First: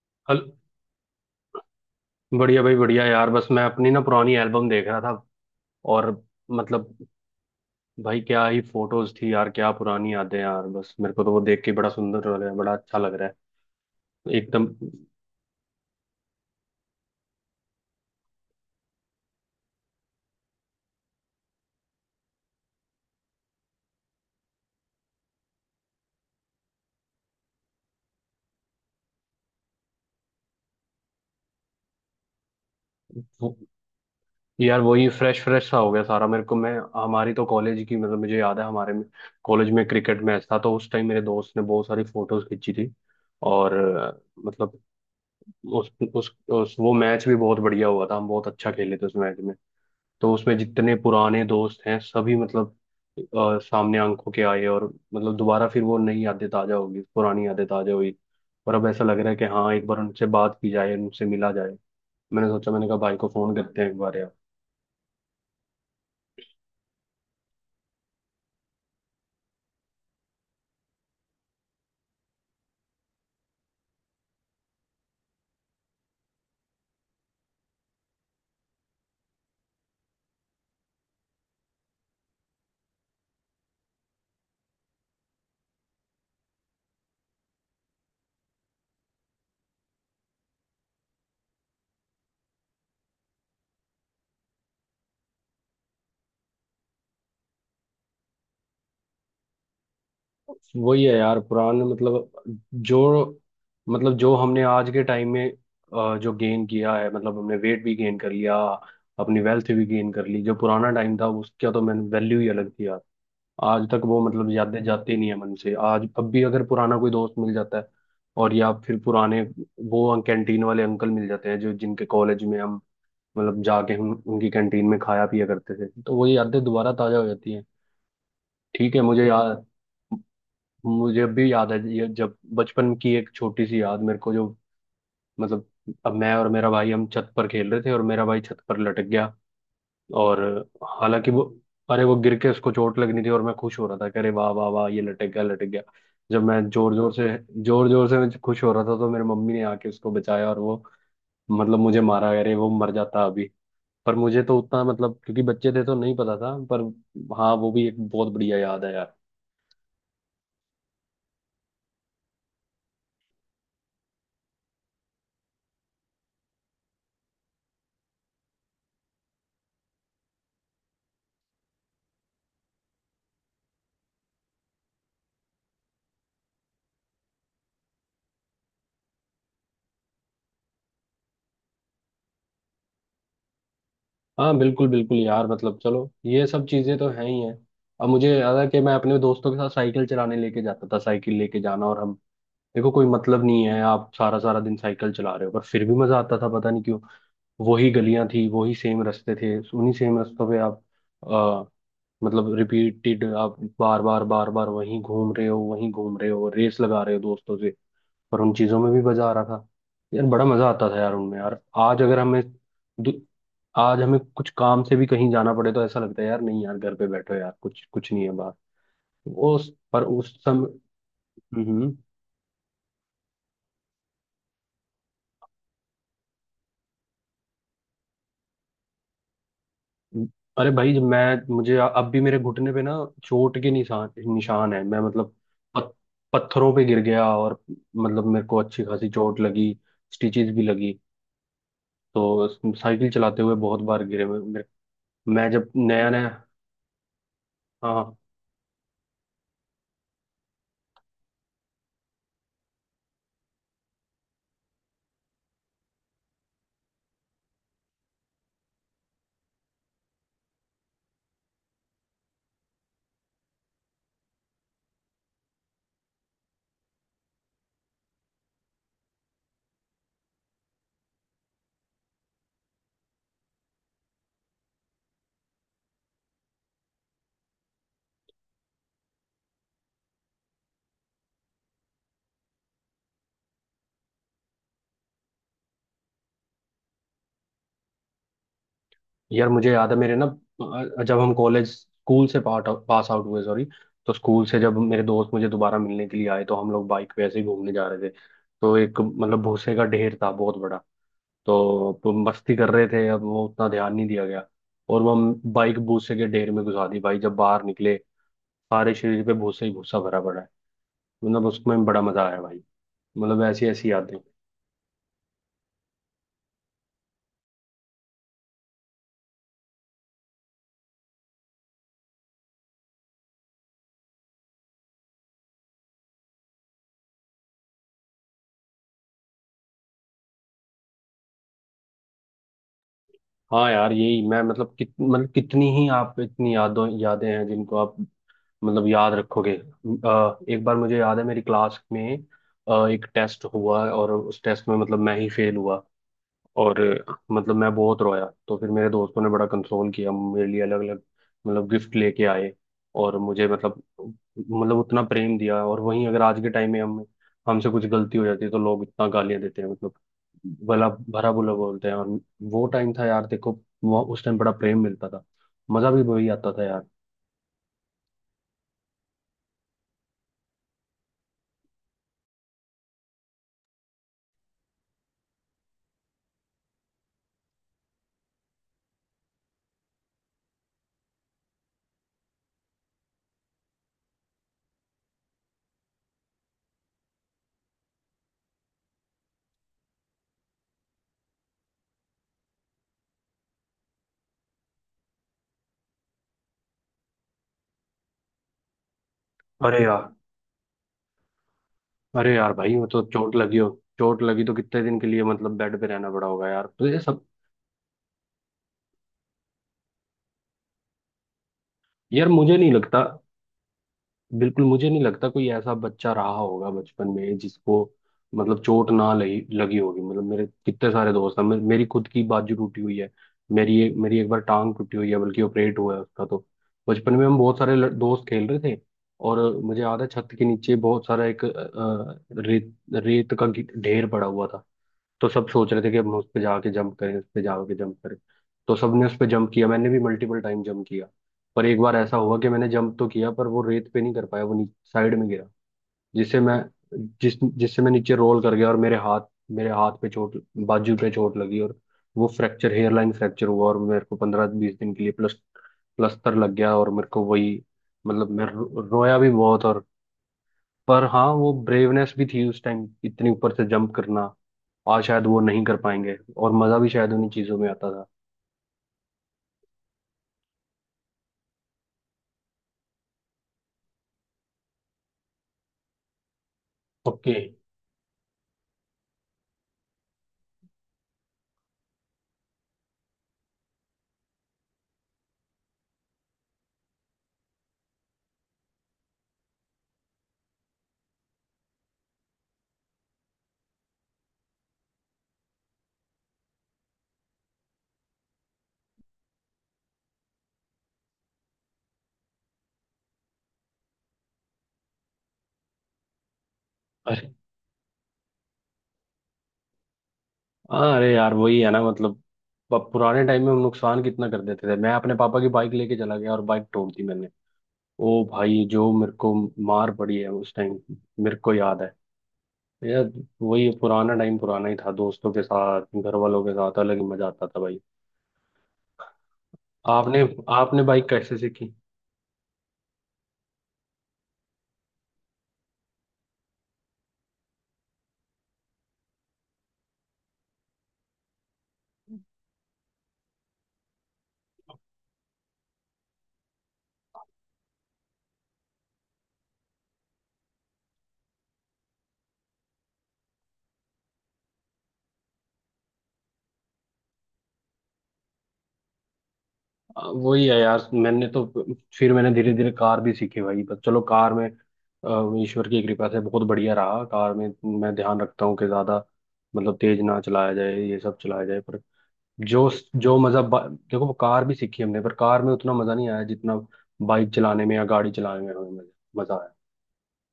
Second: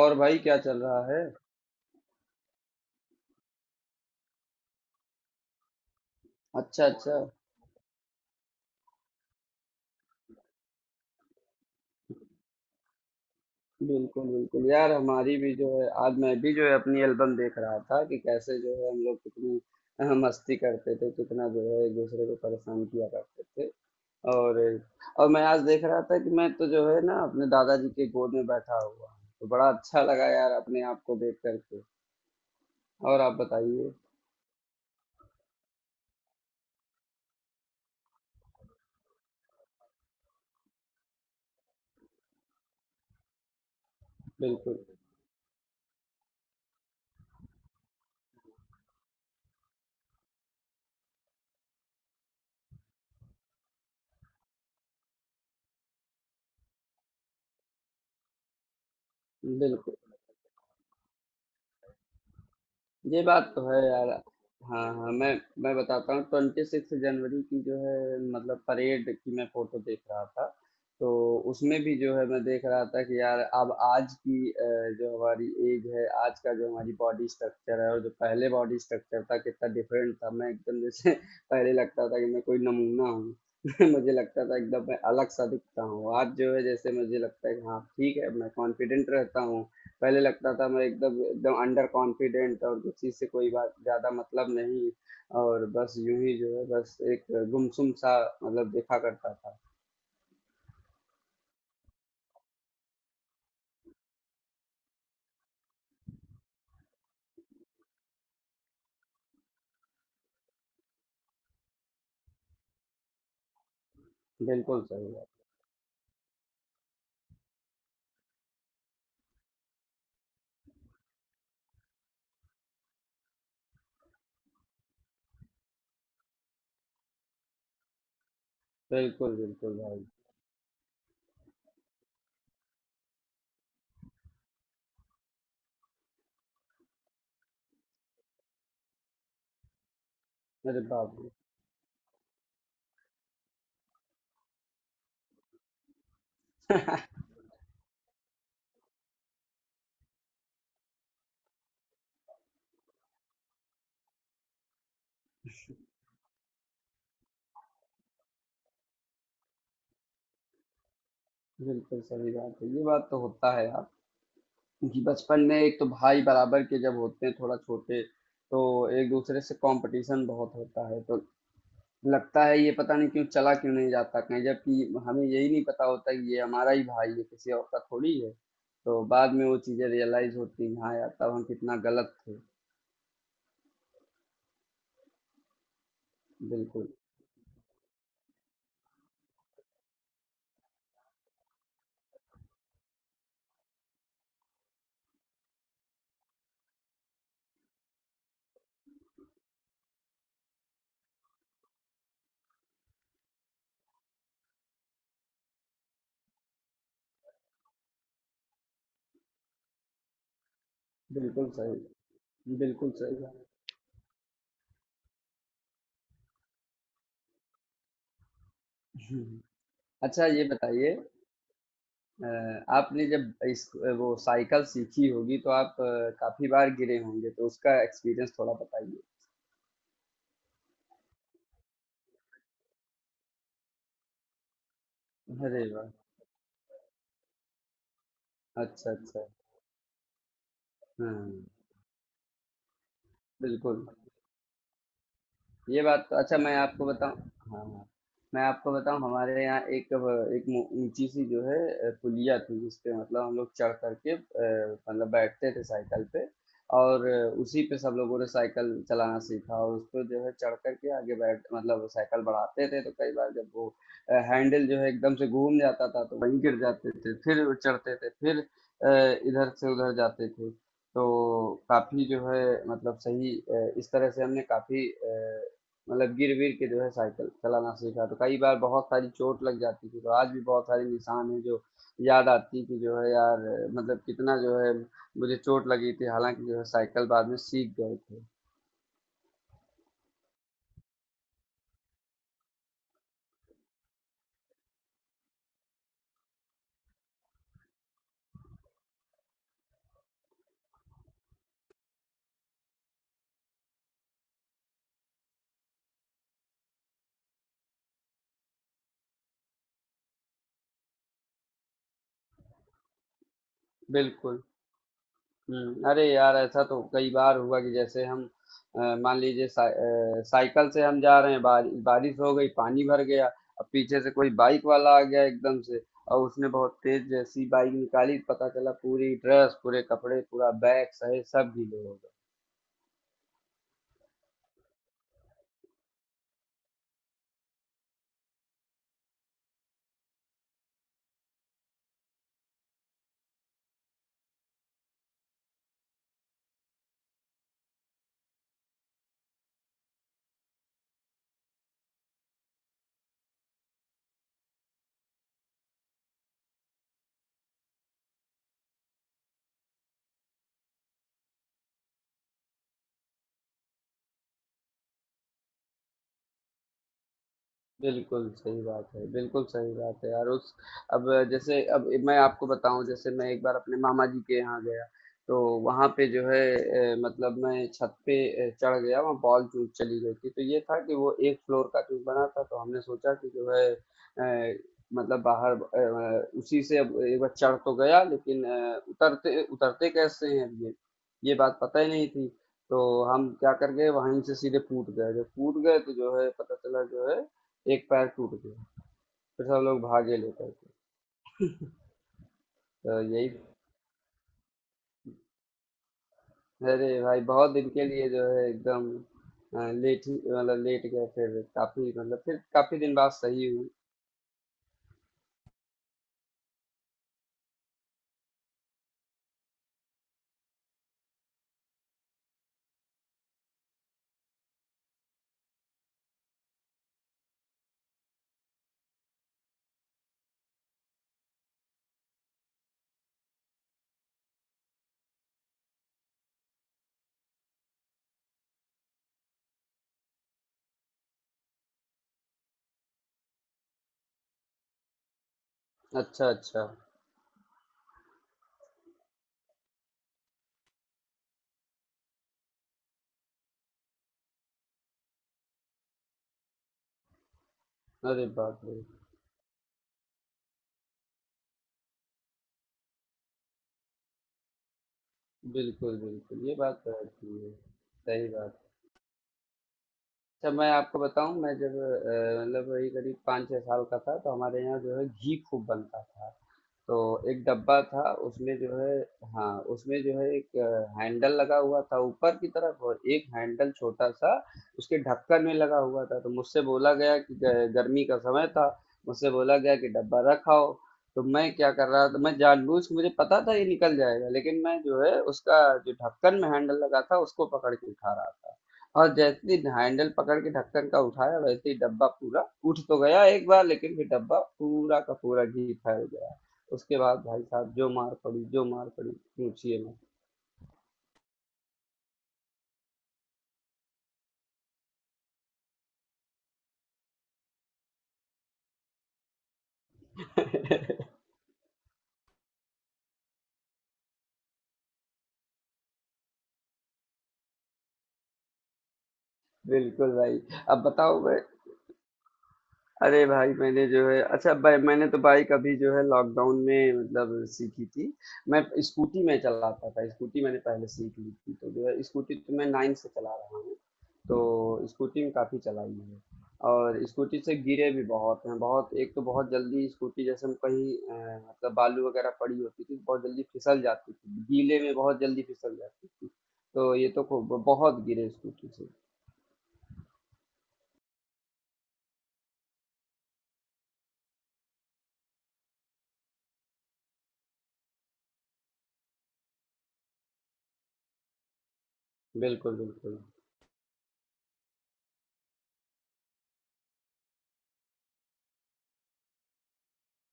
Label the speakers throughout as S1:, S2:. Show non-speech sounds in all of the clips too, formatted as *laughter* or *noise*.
S1: और भाई
S2: हल।
S1: क्या चल रहा है।
S2: बढ़िया भाई, बढ़िया यार, बस मैं अपनी ना पुरानी एल्बम देख रहा था। और
S1: अच्छा
S2: मतलब
S1: अच्छा।
S2: भाई क्या ही फोटोज थी यार, क्या पुरानी यादें यार, बस मेरे को तो वो देख के बड़ा सुंदर लग रहा है, बड़ा अच्छा लग रहा
S1: बिल्कुल
S2: है
S1: बिल्कुल
S2: एकदम।
S1: यार, हमारी भी जो है, आज मैं भी जो है अपनी एल्बम देख रहा था कि कैसे जो है हम लोग कितनी मस्ती करते थे, कितना जो है एक दूसरे को परेशान किया करते थे। और और मैं आज देख रहा था कि मैं तो जो है ना अपने दादाजी के गोद में बैठा हुआ हूँ, तो बड़ा अच्छा लगा यार अपने आप को देख करके। और आप
S2: वो-
S1: बताइए।
S2: यार, वही फ्रेश फ्रेश सा हो गया सारा मेरे को। मैं, हमारी तो कॉलेज की, मतलब, मुझे याद है हमारे में कॉलेज में क्रिकेट मैच था, तो उस टाइम मेरे दोस्त ने बहुत सारी फोटोज खींची थी। और मतलब
S1: बिल्कुल
S2: उस उस वो मैच भी बहुत बढ़िया हुआ था, हम बहुत अच्छा खेले थे उस मैच में। तो उसमें जितने पुराने दोस्त हैं सभी, मतलब सामने आंखों के आए, और मतलब दोबारा फिर वो नई यादें ताजा होगी, पुरानी यादें ताजा हुई। और अब ऐसा लग रहा है कि हाँ, एक
S1: बिल्कुल।
S2: बार उनसे बात की जाए, उनसे मिला जाए। मैंने सोचा, मैंने कहा भाई
S1: ये
S2: को
S1: बात
S2: फोन
S1: तो है
S2: करते हैं एक
S1: यार।
S2: बार यार।
S1: हाँ हाँ। मैं बताता हूँ ट्वेंटी सिक्स जनवरी की जो है मतलब परेड की मैं फोटो देख रहा था। तो उसमें भी जो है मैं देख रहा था कि यार अब आज की जो हमारी एज है, आज का जो हमारी बॉडी स्ट्रक्चर है और जो पहले बॉडी स्ट्रक्चर था, कितना डिफरेंट था। मैं एकदम जैसे *laughs* पहले लगता था कि मैं कोई नमूना हूँ। *laughs* मुझे लगता था एकदम मैं अलग सा दिखता हूँ। आज जो है जैसे मुझे लगता है कि हाँ ठीक है, मैं कॉन्फिडेंट रहता हूँ। पहले लगता था मैं एकदम एकदम अंडर कॉन्फिडेंट, और किसी से कोई बात ज़्यादा मतलब नहीं। और बस यूं ही जो है बस एक गुमसुम सा मतलब देखा करता था।
S2: वही है यार पुराने, मतलब जो जो हमने आज के टाइम में जो गेन किया है, मतलब हमने वेट भी गेन कर लिया, अपनी वेल्थ भी गेन कर ली। जो पुराना टाइम था उसका तो मैंने वैल्यू ही अलग थी यार। आज तक वो, मतलब,
S1: बिल्कुल
S2: यादें
S1: सही
S2: जाती
S1: बात।
S2: नहीं है मन से। आज अब भी अगर पुराना कोई दोस्त मिल जाता है, और या फिर पुराने वो कैंटीन वाले अंकल मिल जाते हैं, जो, जिनके कॉलेज में हम, मतलब, जाके हम उनकी कैंटीन में खाया पिया करते थे, तो वो यादें दोबारा ताजा हो जाती हैं। ठीक है।
S1: बिल्कुल बिल्कुल भाई।
S2: मुझे अब भी याद है, ये जब बचपन की एक छोटी सी याद मेरे को, जो, मतलब, अब मैं और मेरा भाई हम छत पर खेल रहे थे, और मेरा भाई छत पर लटक गया। और
S1: अरे बाप रे।
S2: हालांकि वो अरे, वो गिर के उसको चोट लगनी थी और मैं खुश हो रहा था कि अरे वाह वाह वाह, ये लटक गया, लटक गया। जब मैं जोर जोर से मैं खुश हो रहा था, तो मेरी मम्मी ने आके उसको बचाया, और वो, मतलब, मुझे मारा, अरे वो मर जाता अभी। पर मुझे तो उतना मतलब, क्योंकि बच्चे थे तो नहीं पता था, पर हाँ, वो भी एक बहुत बढ़िया याद है यार।
S1: *laughs* बिल्कुल सही बात है, ये बात तो होता है यार कि बचपन में एक तो भाई बराबर के जब होते हैं थोड़ा छोटे, तो एक दूसरे से कंपटीशन बहुत होता है। तो लगता है ये पता नहीं क्यों चला, क्यों नहीं जाता कहीं, जबकि हमें यही नहीं पता होता कि ये हमारा ही भाई है, किसी और का थोड़ी है। तो बाद में वो चीजें रियलाइज होती हैं, हाँ यार तब हम कितना गलत थे।
S2: हाँ बिल्कुल बिल्कुल यार, मतलब चलो, ये सब
S1: बिल्कुल
S2: चीजें तो हैं ही हैं। अब मुझे याद है कि मैं अपने दोस्तों के साथ साइकिल चलाने लेके जाता था, साइकिल लेके जाना, और हम, देखो, कोई मतलब नहीं है, आप सारा सारा दिन साइकिल चला रहे हो, पर फिर भी मजा आता था, पता नहीं क्यों। वही गलियां थी, वही सेम रास्ते थे, उन्हीं सेम रास्तों पे आप आ, मतलब रिपीटेड, आप बार बार बार बार वहीं घूम रहे हो, वहीं घूम रहे हो, रेस लगा रहे हो दोस्तों से, पर उन चीजों में भी मजा आ रहा था। यार, बड़ा मजा आता था यार उनमें
S1: बिल्कुल
S2: यार। आज
S1: सही,
S2: अगर हमें,
S1: बिल्कुल
S2: दु-
S1: सही बात।
S2: आज हमें कुछ काम से भी कहीं जाना पड़े, तो ऐसा लगता है यार, नहीं यार, घर पे बैठो यार, कुछ, कुछ नहीं है बात।
S1: *laughs* अच्छा
S2: उस
S1: ये बताइए,
S2: समय।
S1: अ, आपने जब इस वो साइकिल सीखी होगी तो आप काफी बार गिरे होंगे, तो उसका एक्सपीरियंस थोड़ा बताइए।
S2: अरे भाई, जब मैं, मुझे अब भी मेरे घुटने पे ना चोट के निशान निशान है, मैं मतलब
S1: अरे वाह।
S2: पत, पत्थरों पे गिर गया और मतलब मेरे को अच्छी
S1: अच्छा
S2: खासी
S1: अच्छा।
S2: चोट लगी, स्टिचेस भी लगी।
S1: हाँ।
S2: तो साइकिल चलाते हुए बहुत
S1: बिल्कुल।
S2: बार गिरे। मैं जब
S1: ये बात
S2: नया
S1: तो,
S2: नया,
S1: अच्छा मैं आपको बताऊँ। हाँ, हाँ।
S2: हाँ हाँ।
S1: मैं आपको बताऊँ हमारे यहाँ एक एक मो- ऊंची सी जो है पुलिया थी, जिस पे मतलब हम लोग चढ़ करके मतलब बैठते थे साइकिल पे। और उसी पे सब लोगों ने साइकिल चलाना सीखा, और उस पर जो है चढ़ करके आगे बैठ मतलब साइकिल बढ़ाते थे। तो कई बार जब वो हैंडल जो है एकदम से घूम जाता था, तो वहीं गिर जाते थे, फिर चढ़ते थे, फिर इधर से उधर जाते थे। तो काफी जो है मतलब सही, इस तरह से हमने काफी मतलब गिर गिर के जो है साइकिल चलाना सीखा। तो कई बार बहुत सारी चोट लग जाती थी, तो आज भी बहुत सारे निशान हैं जो याद आती कि जो है यार, मतलब कितना जो है मुझे चोट लगी थी। हालांकि जो है साइकिल बाद में सीख गए थे।
S2: यार मुझे याद है, मेरे ना जब हम कॉलेज स्कूल से पास पास आउट हुए, सॉरी, तो स्कूल से जब मेरे दोस्त मुझे दोबारा मिलने के लिए आए, तो हम लोग बाइक पे ऐसे ही घूमने जा रहे थे। तो एक, मतलब, भूसे का ढेर था बहुत बड़ा। तो तुम मस्ती कर रहे थे, अब वो उतना ध्यान नहीं दिया गया, और वो हम बाइक भूसे के ढेर में घुसा दी भाई। जब बाहर निकले, सारे शरीर पे भूसा ही भूसा भरा पड़ा है। मतलब उसमें बड़ा मजा आया भाई, मतलब ऐसी ऐसी यादें।
S1: बिल्कुल। अरे यार ऐसा तो कई बार हुआ कि जैसे हम मान लीजिए साइकिल से हम जा रहे हैं, बारिश हो गई, पानी भर गया, अब पीछे से कोई बाइक वाला आ गया एकदम से, और उसने बहुत तेज जैसी बाइक निकाली, पता चला पूरी ड्रेस, पूरे कपड़े, पूरा बैग सहित सब गीले हो गए।
S2: हाँ यार, यही मैं, मतलब मतलब कितनी ही आप, इतनी यादों यादें हैं जिनको आप, मतलब, याद रखोगे। एक बार मुझे याद है, मेरी क्लास में एक टेस्ट हुआ, और उस टेस्ट में, मतलब, मैं ही फेल हुआ। और मतलब मैं बहुत रोया, तो फिर मेरे दोस्तों ने बड़ा कंसोल किया मेरे लिए, अलग अलग, मतलब, गिफ्ट लेके आए। और मुझे, मतलब उतना प्रेम दिया। और वहीं अगर आज के टाइम में हम हमसे कुछ गलती हो जाती है, तो लोग इतना गालियां देते हैं, मतलब भला भरा बुरा बोलते हैं। और वो टाइम था यार, देखो, वो उस टाइम बड़ा प्रेम मिलता था, मजा भी वही आता था यार।
S1: बिल्कुल सही बात है, बिल्कुल सही बात है यार। उस, अब जैसे अब मैं आपको बताऊँ, जैसे मैं एक बार अपने मामा जी के यहाँ गया, तो वहाँ पे जो है मतलब मैं छत पे चढ़ गया, वहाँ बॉल चूज़ चली गई थी। तो ये था कि वो 1 फ्लोर का चूज़ बना था, तो हमने सोचा कि जो है मतलब बाहर उसी से। अब एक बार चढ़ तो गया, लेकिन उतरते उतरते कैसे हैं अब ये बात पता ही नहीं थी। तो हम क्या कर गए, वहीं से सीधे कूद गए। जब कूद गए तो जो है पता चला जो है एक पैर टूट गया। फिर सब लोग
S2: अरे यार
S1: भागे लेकर के,
S2: अरे यार भाई, वो
S1: तो
S2: तो
S1: यही।
S2: चोट लगी हो, चोट लगी तो कितने दिन के लिए मतलब बेड पे रहना पड़ा होगा यार, तो
S1: अरे
S2: ये
S1: भाई
S2: सब।
S1: बहुत दिन के लिए जो है एकदम लेट ही मतलब लेट गए, फिर काफी मतलब
S2: यार
S1: फिर
S2: मुझे नहीं
S1: काफी दिन
S2: लगता,
S1: बाद सही हुई।
S2: बिल्कुल मुझे नहीं लगता कोई ऐसा बच्चा रहा होगा बचपन में जिसको, मतलब, चोट ना लगी लगी होगी। मतलब मेरे कितने सारे दोस्त हैं, मेरी खुद की बाजू टूटी हुई है। मेरी एक बार टांग टूटी हुई है, बल्कि ऑपरेट हुआ है उसका तो। बचपन में हम बहुत सारे दोस्त खेल रहे थे, और मुझे याद है छत के नीचे बहुत सारा एक रेत रेत का ढेर पड़ा हुआ था। तो सब सोच रहे थे कि हम उस पे जाके जंप करें, उस पे जाके जंप करें। तो सबने उस पे जंप किया, मैंने भी मल्टीपल टाइम जंप किया। पर एक बार ऐसा हुआ कि मैंने जंप तो किया, पर वो रेत पे नहीं कर पाया, वो साइड में गिरा।
S1: अच्छा
S2: जिससे मैं
S1: अच्छा।
S2: जिस जिससे मैं नीचे रोल कर गया, और मेरे हाथ पे चोट बाजू पे चोट लगी, और वो फ्रैक्चर हेयरलाइन फ्रैक्चर हुआ, और मेरे को पंद्रह बीस दिन के लिए प्लस्तर लग गया। और मेरे को वही,
S1: अरे
S2: मतलब, मैं
S1: बाप रे।
S2: रोया भी बहुत, और पर हाँ, वो ब्रेवनेस भी थी उस टाइम, इतने ऊपर से जंप करना आज शायद वो नहीं कर
S1: बिल्कुल
S2: पाएंगे,
S1: बिल्कुल,
S2: और
S1: ये
S2: मजा
S1: बात
S2: भी
S1: तो
S2: शायद उन्हीं
S1: अच्छी है,
S2: चीजों में आता था।
S1: सही बात। अच्छा मैं आपको बताऊं, मैं जब मतलब वही करीब पाँच छह साल का था, तो हमारे यहाँ जो है घी खूब बनता था। तो
S2: ओके।
S1: एक डब्बा था, उसमें जो है, हाँ उसमें जो है एक हैंडल लगा हुआ था ऊपर की तरफ, और एक हैंडल छोटा सा उसके ढक्कन में लगा हुआ था। तो मुझसे बोला गया कि गर्मी का समय था, मुझसे बोला गया कि डब्बा रखाओ। तो मैं क्या कर रहा था, मैं मुझे पता था ये निकल जाएगा, लेकिन मैं जो है उसका जो ढक्कन में हैंडल लगा था उसको पकड़ के उठा रहा था। और जैसे ही हैंडल पकड़ के ढक्कन का उठाया, वैसे ही डब्बा पूरा उठ तो गया एक बार, लेकिन फिर डब्बा पूरा का पूरा घी फैल गया। उसके बाद
S2: अरे
S1: भाई साहब जो मार पड़ी, जो मार पड़ी, पूछिए मत।
S2: हाँ, अरे यार, वही है ना मतलब, पुराने टाइम में हम नुकसान कितना कर देते थे। मैं अपने पापा की बाइक लेके चला गया, और बाइक तोड़ दी मैंने। ओ भाई, जो मेरे को मार पड़ी है उस टाइम, मेरे को याद है यार। वही पुराना टाइम पुराना ही था, दोस्तों के साथ, घर वालों के साथ अलग ही मजा आता था भाई।
S1: बिल्कुल
S2: आपने
S1: भाई।
S2: आपने
S1: अब
S2: बाइक
S1: बताओ
S2: कैसे
S1: मैं
S2: सीखी?
S1: अरे भाई, मैंने जो है, अच्छा भाई मैंने तो बाइक अभी जो है लॉकडाउन में मतलब सीखी थी। मैं स्कूटी में चलाता था, स्कूटी मैंने पहले सीख ली थी। तो जो है स्कूटी तो मैं नाइन से चला रहा हूँ, तो स्कूटी में काफ़ी चलाई है। और स्कूटी से गिरे भी बहुत हैं। बहुत एक तो, बहुत जल्दी स्कूटी जैसे हम कहीं मतलब बालू वगैरह पड़ी होती थी, बहुत जल्दी फिसल जाती थी, गीले में बहुत जल्दी फिसल जाती थी। तो ये तो बहुत गिरे स्कूटी से।
S2: वही है यार, मैंने तो फिर मैंने धीरे धीरे कार भी सीखी भाई, पर चलो, कार में ईश्वर की कृपा से बहुत बढ़िया रहा। कार में मैं ध्यान रखता हूँ कि ज्यादा, मतलब, तेज ना चलाया जाए, ये सब चलाया जाए, पर जो,
S1: बिल्कुल
S2: जो
S1: बिल्कुल
S2: मजा देखो, वो कार भी सीखी हमने, पर कार में उतना मजा नहीं आया जितना बाइक चलाने में या गाड़ी चलाने में हमें मजा, मजा आया,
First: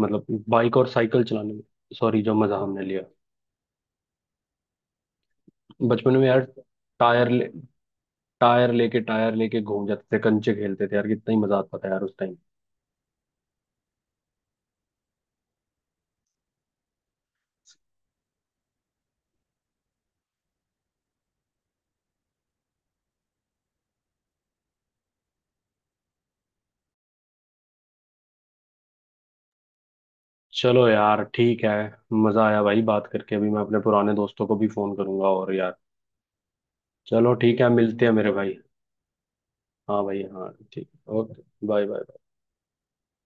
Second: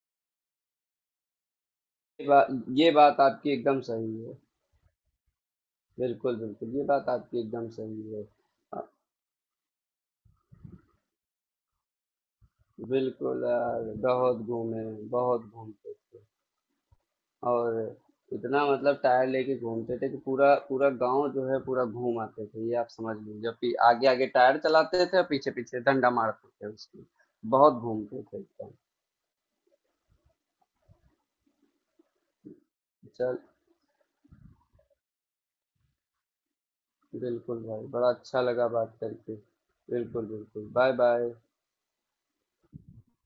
S2: मतलब बाइक और साइकिल चलाने में, सॉरी,
S1: ये
S2: जो
S1: बात,
S2: मजा हमने
S1: ये
S2: लिया
S1: बात आपकी एकदम सही है।
S2: बचपन में
S1: बिल्कुल,
S2: यार।
S1: बिल्कुल, ये बात
S2: टायर
S1: आपकी
S2: ले
S1: एकदम सही है। अ,
S2: टायर लेके घूम जाते थे, कंचे खेलते थे यार, कितना ही मजा आता था यार उस टाइम।
S1: बिल्कुल यार, बहुत घूमे, बहुत घूमते थे। और इतना मतलब टायर लेके घूमते थे कि पूरा पूरा गाँव जो है पूरा घूम आते थे, ये आप समझ लीजिए। पी आगे-आगे टायर चलाते थे और पीछे-पीछे डंडा मारते थे उसमें। बहुत घूमते थे एकदम।
S2: चलो यार, ठीक है। मजा आया भाई बात करके।
S1: चल,
S2: अभी मैं अपने पुराने दोस्तों को भी फोन करूंगा, और यार, चलो ठीक
S1: बिल्कुल
S2: है,
S1: भाई,
S2: मिलते
S1: बड़ा
S2: हैं मेरे
S1: अच्छा
S2: भाई।
S1: लगा बात करके।
S2: हाँ भाई
S1: बिल्कुल,
S2: हाँ,
S1: बिल्कुल।
S2: ठीक,
S1: बाय-बाय।
S2: Okay, bye bye.